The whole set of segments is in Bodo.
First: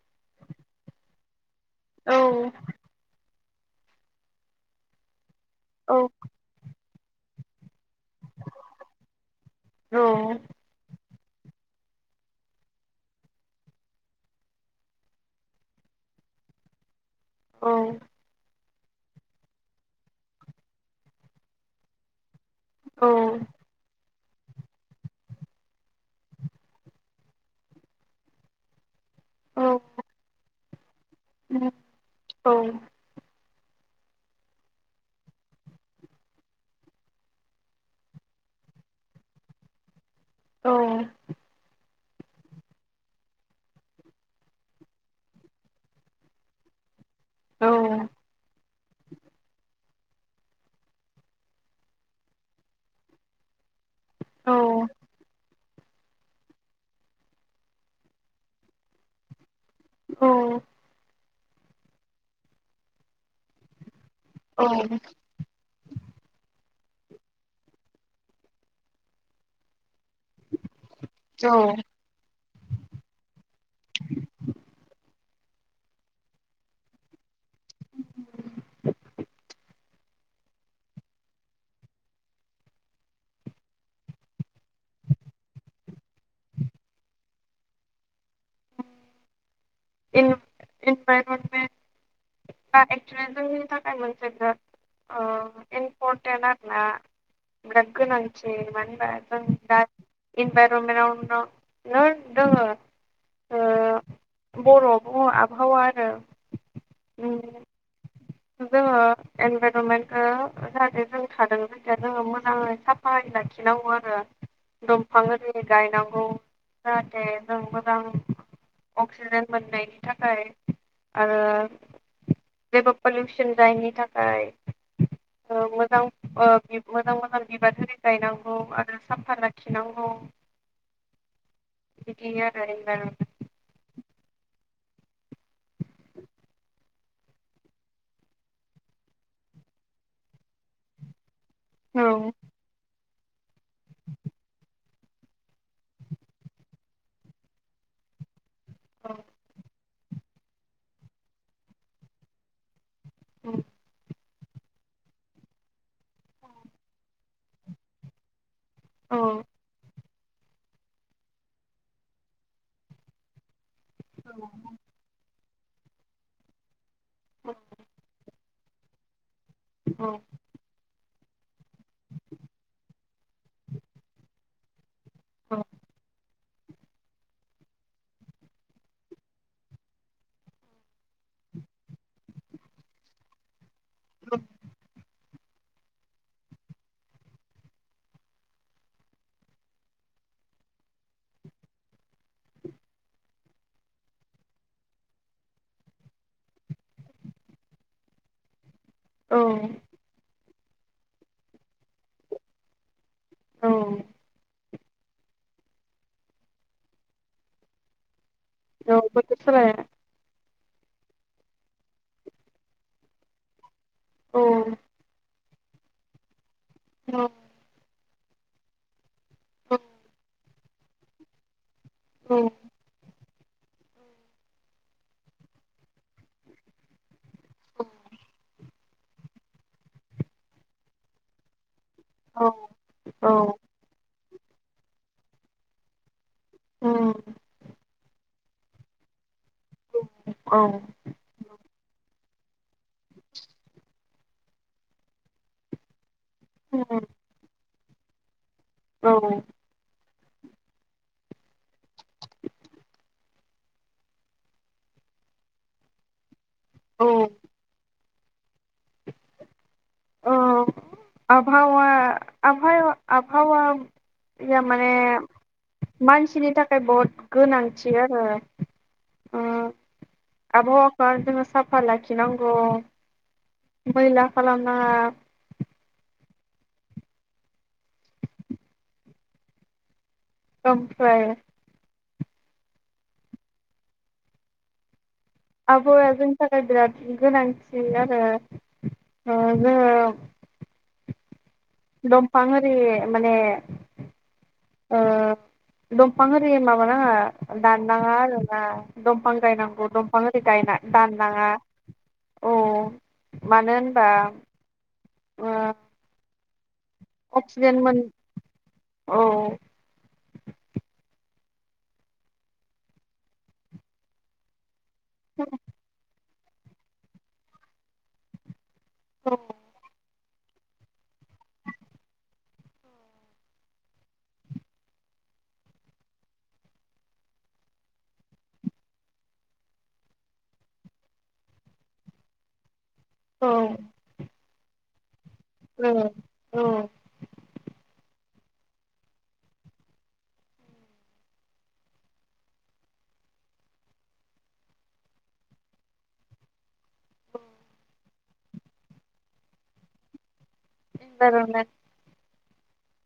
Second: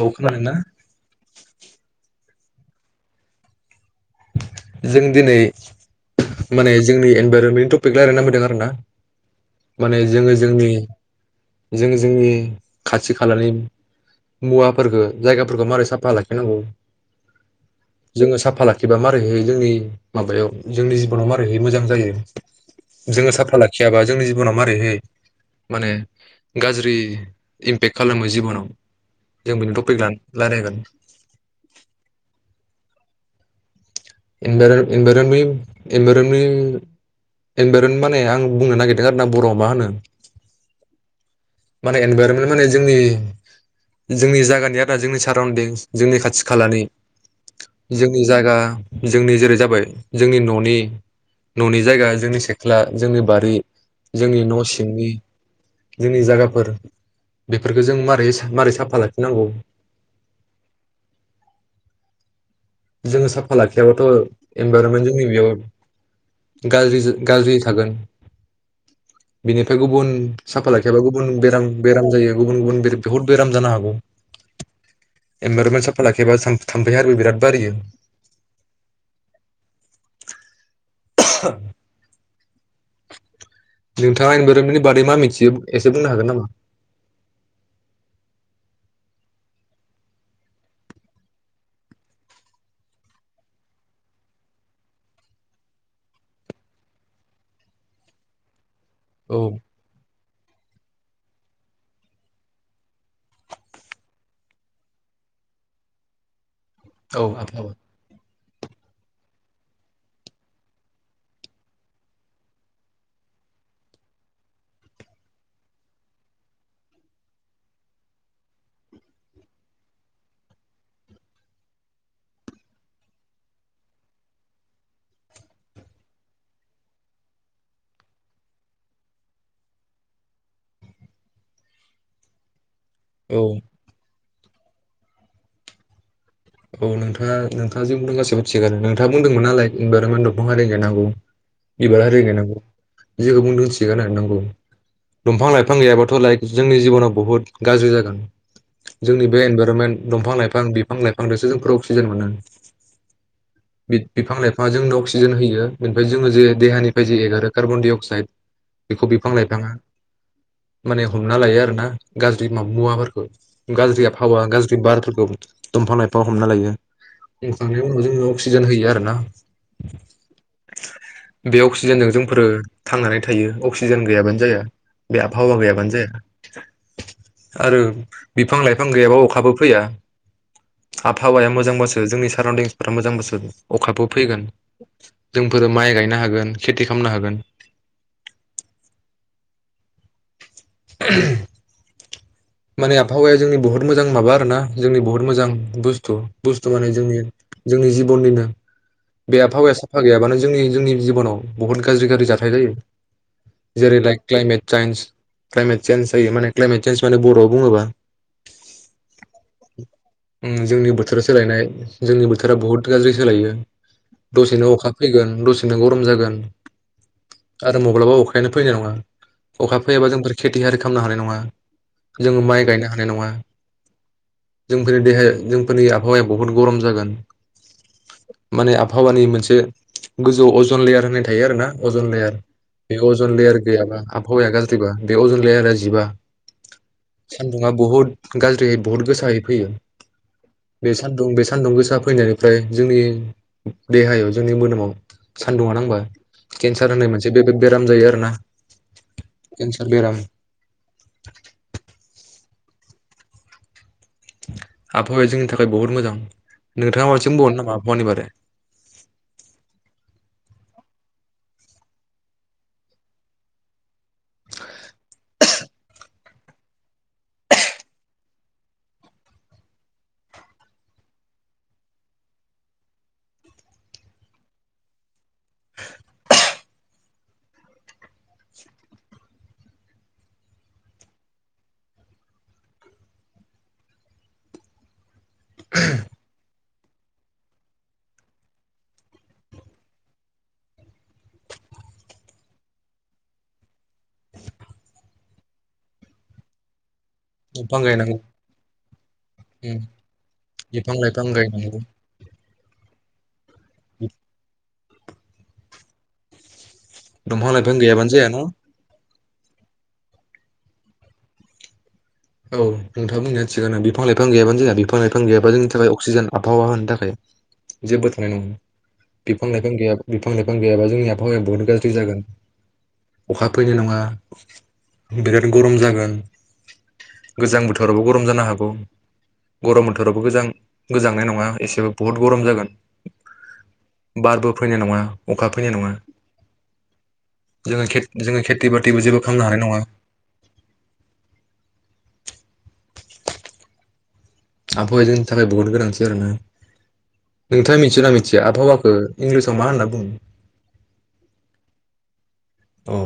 औ खोनादोंना? औ जों दिनै औ माने जोंनि इनभाइरनमेट त थपिक रायलायनो नामायदों आरोना माने जोङो जोंनि जों जोंनि खाथि खालानि मुवाफोरखौ जायगाफोरखौ माबारै साफा लाखिनांगौ औ जोङो साफा लाखि एबा मारैहै जोंनि माबायाव जोंनि जिबनाव मारैहै मोजां जायो? जोङो साफा लाखियाबा जोंनि जिबना मारैहै माने गाज्रि इमपेक्ट खालामो जिबनाव। जों बिनि टपिक लाना रायलायगोन। [inaudible] औ इनभाररमेन्ट माने मा आं बुंनो नागिरदों आरो ना बर'आव मा होनो। औ माने एनभाइरनमेन्ट माने जोंनि जोंनि जायगानि आरो जोंनि साराउन्दिं जोंनि खाथि खालानि औ जोंनि जायगा जोंनि जेरै जाबाय जोंनि न'नि न'नि जायगा जोंनि सेख्ला जोंनि बारि जोंनि न' सिंनि जोंनि जायगाफोर बेफोरखौ जों मारै मारै साफा लाखिनांगौ औ जोङो साफा लाखियाबा ओ इनभाइरनमेन्टनि नै बेयाव गाज्रि गाज्रि थागोन बिनिफ्राय गुबुन साफा लाखायाबा गुबुन औ बेराम बेराम जायो। गुबुन गुबुन बिरा बहुद बेराम जानो हागौ इनभाइरनमेन्ट साफा लाखैबा थाम्फै आरो बिराद बारियो [unintelligible] नोंथाङा इनभाइरमेन्टनि बादै मा मिथियो एसे बुंनो हागोन नामा? इन-इनभाइरनमेन्टा एक्सलि जोंनि थाखाय मोनसे बिराद ओ इम्परटेन्ट आरो ना बिराद गोनांथि औ माने [unintelligible] नट दोङो ओ बर'आवबो आबहावा होनो। औ जोङो इनभाइरनमेन्टखौ जाहाथे जों थादों जायखिया जोङो मोजाङै साफायै लाखिनांगौ आरो दंफां आरि गायनांगौ जाहाथे जों मोजां अंक सिजेन मोननायनि थाखाय आरो जेबो पलिउसन जायैनि थाखाय मोजां ओ मोजां मोजां बिबार आरि गायनांगौ आरो साफ्फा लाखिनांगौ बिदिनो आरो इनभाइरनमेन्ट औ औ नोंथाआ नोंथां जि बुंदों गासिबो थिगानो नोंथाङा बुंदोंमोन नालाय इनभाइरनमेन्ट दफां आरि गायनांगौ। बिबार औ आरि गायनांगौ। जेखौ बुंदोंस थिगानो नोंगौ। दंफां लाइफां गैयाबाथ' लाइक जोंनि जिबनाव बहुद गाज्रि जागोन। जोंनि बे इनभाइरनमेन्ट दंफां लाइफां बिफां लाइफां फांजोंसो जोंफोर अक्सिजेन मोनो। औ बि बिफां -लाइफांआ जोंनो अक्सिजेन होयो बेनिफ्राय जोङो जे देहानिफ्राय जे एगारो कार्बन-डाय-अक्साइड बेखौ औ बिफां लाइफांआ माने हमना लायो आरो ना गाज्रि मा मुवाफोरखो। गाज्रि आबहावा गाज्रि बारफोरखौ। दंफां-लाइफां हमना लायो। बुंखांनायनि उनाव जोङो अक्सि सिजेन होयो आरो ना। औ बे अक्सिजेनजों जोंफोरो थांनानै थायो अक्सिजेन गैयाबानो जाया। बे आबहावा गैयाबानो जाया। आरो बिफां-लाइफां गैयाबा अखाबो फैया। आबहावाया मोजांबासो जोंनि साराउन्दिंसफोरा मोजांबासो अखाबो फैगोन। जोंफोरो माइ गायनो हागोन खेथि खालामनो हागोन [inaudible] माने आबहावाया जोंनि बुहुत मोजां माबा आरोना जोंनि बुहुत मोजां बस्तु बस्तु माने जोंनि जोंनि जिबननिनो बे औ आफावाया साफा गैयाबानो जोंनि जोंनि जिबनाव बुहुत गाज्रि गाज्रि जाथाय जायो औ जेरै like climate change climate change जायो माने क्लाइमेट चेन्च माने बर'आव आव बुङोबा द बदसाया [unintelligible] जोंनि बोथोरा सोलायनाय जोंनि बोथोरा बहुत गाज्रि सोलायो औ दसेनो अखा फैगोन दसे सेनो गरम जागोन औ आरो मब्लाबा अ अखायानो फैनाय नङा औ अखा फैयाबा जों बोरै खेथियारि खालामनो हानाय नङा औ जोङो माइ गायनो हानाय नङा जोंफोरनि देहाया जोंफोरनि आबहावाया बहुद गरम जागोन औ माने आबहावानि मोनसे गोजौ अजन लेयार होननाय थायो आरो ना अजन लेयार औ बे अजन लेयार गैयाबा आबहावाया गाज्रिबा बे अजन लेयारा जिबा सान्दुङा बहुद गाज्रियै बहुत गोसायै फैयो औ बे सानदुं बे सान्दुं गोसा फैनानै ओमफ्राय जोंनि देहायाव जोंनि मोदोमाव सानदुंआ नांबा केन्सार होननाय मोनसे गेदेर बेराम जायो आरो ना औ केन्सार बेराम [inaudible] [inaudible] आबहावाया जोंनि थाखाय बहुत मोजां औ नोंथाङा मासिम बुंबावनो नामा आबहावानि बारै अ आबहावा आबहावा आबहावा बियो माने मानसिनि थाखाय बहुद गोनांथि आरो ओ आबहावाखौ जोंङो साफा लाखिनांगौ मैला खालामनाङा ओमफ्राय आबहावाया जोंनि थाखाय बिराद गोनांथिन आरो जोंङो दंफां आहोरि माने दंफां आहोरि माबानांङा दंफां दाननाङा गायनांगौ आरोना दंफां उम गायनांगौ दंफां आरि गायना बिफां लाइफां दाननाङा गायनांगौ औ मानो होनबा ओम दंफां लाइफां गैयाबानो जाया न औ औ नोंथाङा बुंनाया थिगानो बिफां लाइफां गैयाबानो जाहा बिफां बिफां लाइफां गैयाबा जोंनि थाखाय अक्सिजेन आबहावा होनो थाखाय जेबो थानाय नङा औ बिफां लाइफां गैयाबा बिफां लाइफां गैयाबा जोंनि आबहावाया बुहुत गाज्रि जागोन अखा फैनाय नङा बिराद गरम जागोन गोजां बोथोरावबो गरम जानो हागौ गरम बोथोरावबो गोजां गोजांनाय नङा एसेबो बहुत गरम जागोन। औ बारबो फैनाय नङा। अखा फैनाय नङा औ जोंङो खे जोंङो खेथि बाथिबो जेबो खालामनो हानाय नङा। आबहावाजोंनि थाखाय बहुद गोनांथि आरोना नोंथाङा मिथिय ना मिथिया आबहावाखौ इंलिसाव मा होनना बुङो? इनभाइरमेन्ट औ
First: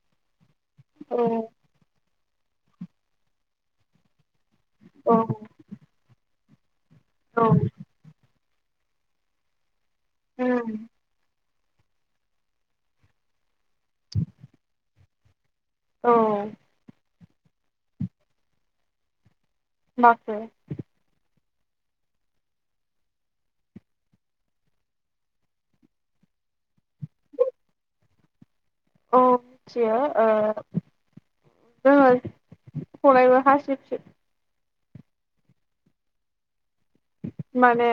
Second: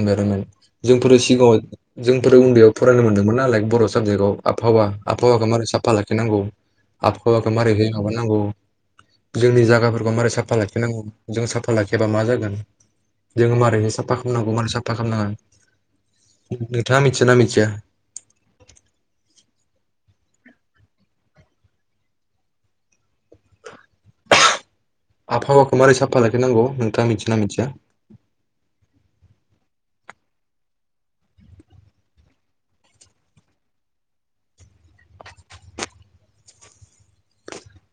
इनभाइरमेन्ट जोंफोरो औ सिगाङाव जोंफोर उन्दैयाव फरायनो मोनदोंमोन नालाइ बर' साबजेक्टआव आबहावा औ आबहावाखौ मारै साफा लाखिनांगौ औ आबहावाखौ मारैहाय माबा नांगौ जोंनि जायगाफोर मारै साफा उम लाखिनांगौ जों सा फा लाखियाबा मा जागोन जोङो मा साफा खालामनांगौ मारै साफा खालामनाङा औ नोंथाङा मिथि मिथियोना मिथिया माब्रै आबहावाखौ मारै साफा लाखिनांगौ नोंथाङा मिथिगोनना मिथिया औ मिथियो ओ जोङो फरायबा हासिबसिब माने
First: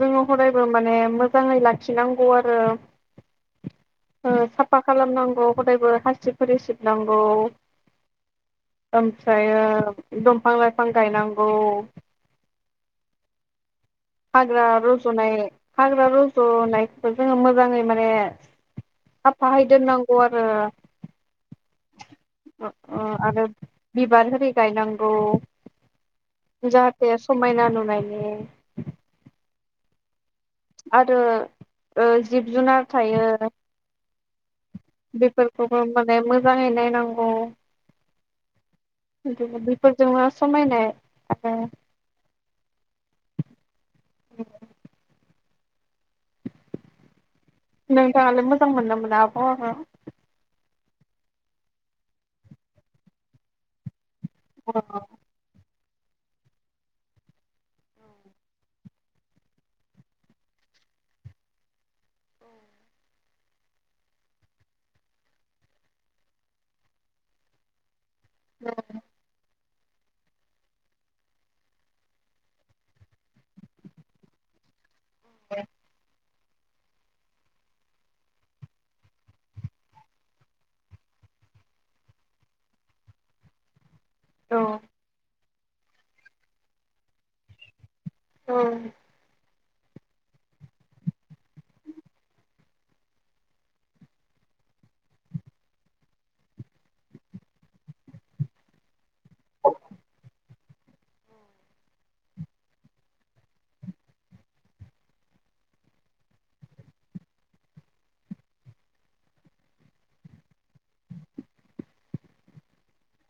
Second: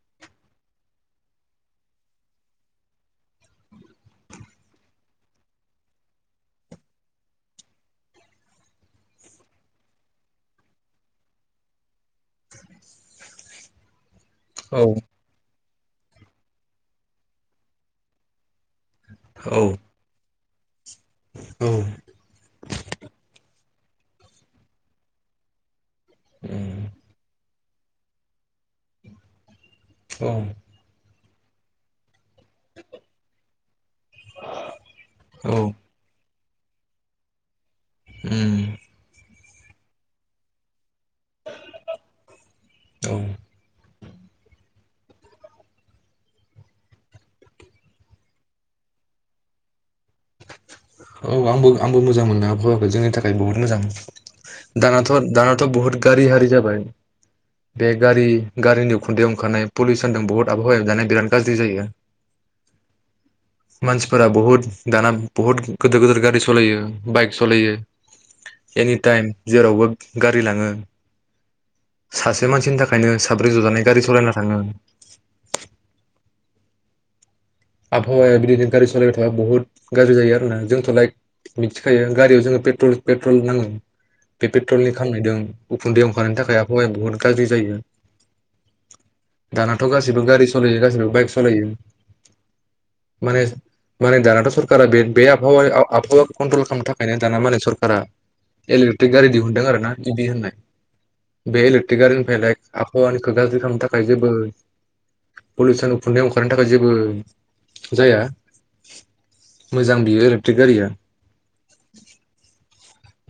जोङो हदायबो माने मोजाङै लाखिनांगौ आरो ओ साफा खालामनांगौ हदायबो हासिबफोरजों सिबनांगौ ओमफ्राय दंफां लाइफां गायनांगौ हाग्रा औ रजनाय हाग्रा रज'नायखौ जोङो मोजाङै माने औ साफायै दोननांगौ आर ओ औ अ अ आरो बिबार हिरि गायनांगौ। जाहाथे समायना न माने औ आरो ओ जिब जुनार थायो। औ बेफोरखौबो माने मो जाङै नायनांगौ। उम बेफोरजोंनो समायनाय आरो औ [inaudible] नोंथाङालाय मोजां मोनो ना मोना आबहावाखौ? औ आंबो आंबो मोजां मोनो आबहावाखौ जोंनि थाखाय बहुद मोजां। दानाथ' दानाथ' बहुद गारि हारि जाबाय बे गारि गारिनि उखुन्दैयाव ओंखारनाय पलिउसनजों बुहुत आबहावायाव दाना बिराद गाज्रि जायो मानसिफोरा बहुद दाना बहुत गोदोर गोदोर गारि सालयो बाइक सालयो। औ एनिटाइम जेरावबो गारि लाङो सासे मानसिनि थाखायनो साब्रै जजानाय गारि सालायना थाङो। [inaudible] आबहावाया बिदिनो गारि सालायबाय थाबा बुहुत गाज्रि जायो आरोना जोंथ' लाइक मिथिखायो गारियाव जोङो पेट्रल नाङो। बे औ पेट्रलनि खामनायदों उखुन्दैयाव ओंखरनायनि थाखाय आबहावाया बुहुत गाज्रि जायो। उम। दानाथ' गासिबो गारि सलायो, गासिबो बाइक सालायो। माने माने दानाथ' सरका बे बे आबहावाया आबहावाखौ कन्ट्रल खालामनो थाखायनो दाना माने सरका इलेक्ट्रिक गारि दिहुनदों आरो ना। इ भी होननाय बे इलेक्ट्रिक गारिनिफ्राय लाक आबहावानिखौ गाज्रि खालामनो थाखाय जेबो पलिउसन उखुन्दै ओंखारनो थाखाय जेबो जाया मोजां बियो इलेक्ट्रिक गारिया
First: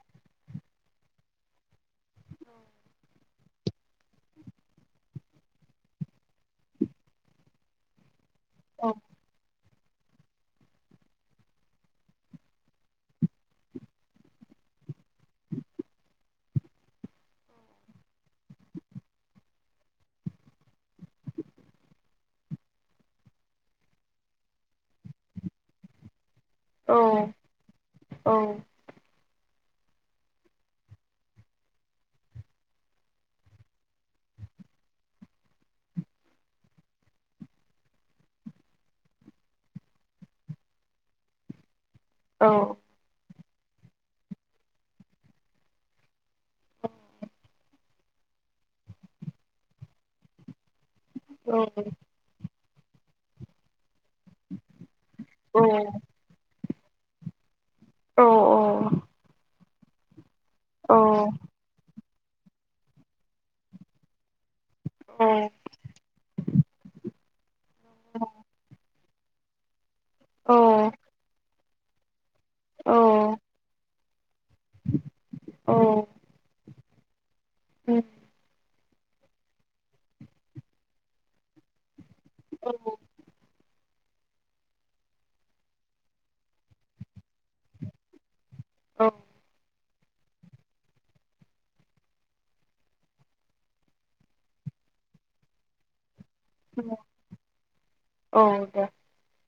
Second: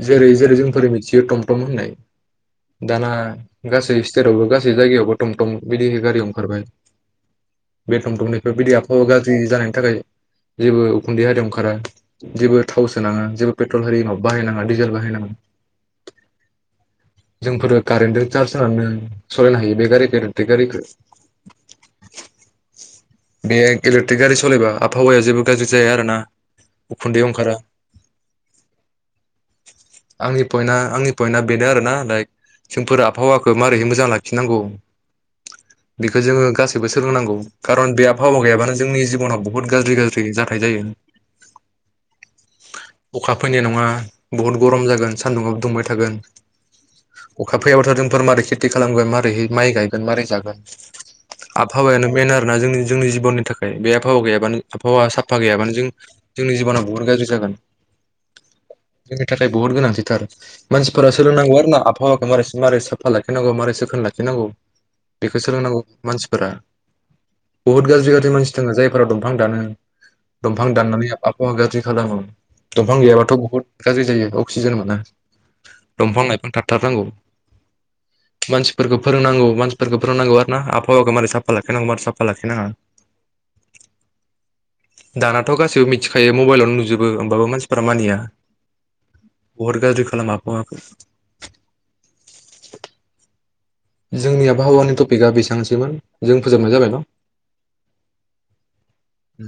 जेरै जेरै जोंफोर मिथियो टमटम होननाय दाना गासै स्टेटआवबो गासै जायगायावबो टमटम बिदि गारि ओंखारबाय। बे टमटमनि बेफोरबायदि आबफावा गाज्रि जानायनि थाखाय जेबो उखुन्दै हारियाव ओंखारा, जेबो थाव सोनाङा, जेबो पेट्रल हारि माबा बाहायनां डिजेल बाहाय नांङा, जोंफोरो कारेन्टजों चार्ज होनानै दोंङो सालायनो हायो बे गारिखो आरो बे गारिखौ। बेयो इलेकट्रिक गारि सालायबा आबहावाया जेबो गाज्रि जाया आरो ना। उखुन्दै ओंखारा। आंनि पइटना आंनि पइन्टआ बेनो आरोना लाइक जोंफोर आबहावाखौ मारैहै मोजां लाखिनांगौ। बेखौ जोङो गासैबो सोलोंनांगौ खारन बे आबहावा गैयाबानो जोंनि जिबनाव बुहुत गाज्रि-गाज्रि जाथाय जायो। औ। अखा फैनाय नङा बहुत गरम जागोन। सानदुंआव दुंबाय थागोन अखा फैाबथ' जोंफोर मारै खेथि खालामगोन मारोरैह माइ गायगोन मारै जागोन। आबहावानो मेन। ज'ना जोंनि। जोंनि जिबननि थाखाय बे आबहाव गैयाबानो आहावा साब हावा गैयाबानो जों जोंनि जिबना बुहुत गाज्रि जागोन। औ औ। जोंनि थाखाय बहुत गोनांथिथार। मानसिफोरा सोलोंनांगौ आरो ना आबहावाखौ मारै मारै साफा लाखिनांगौ। मारै सोखोन लाखिनांगौ बेखौ सोलों नांगौ मानसिफोरा। बुहुत गाज्रि -गाज्रि मानसि दंङ जायफोरा दंफां दानो, दंफां दाननानै आबहावा गाज्रि खालामो दंफां गैयाबाथ' बुहुत गाज्रि जायो अक्सिजेन मोना दंफां -लाइफां थाथार नांगौ। मानसिफोरखौ फोरोंनांगौ मानसिफोरखौ फोरोंनांगौ आर ना आबहावाखौ मारै साफा लाखिांगौ मारै साफा लाखायो। दानाथ' गासिबो मिथिखायो मबाइलावनो नुजोबो होमबाबो मानसिफोरा मानिया। औ। बहुत गाज्रि खालामो आबहावाखौ। जोंनि आबहावानि टपिकआ बेसेबांसो मोन जों फोजोबनाय जाबाय न'। औ दे। उम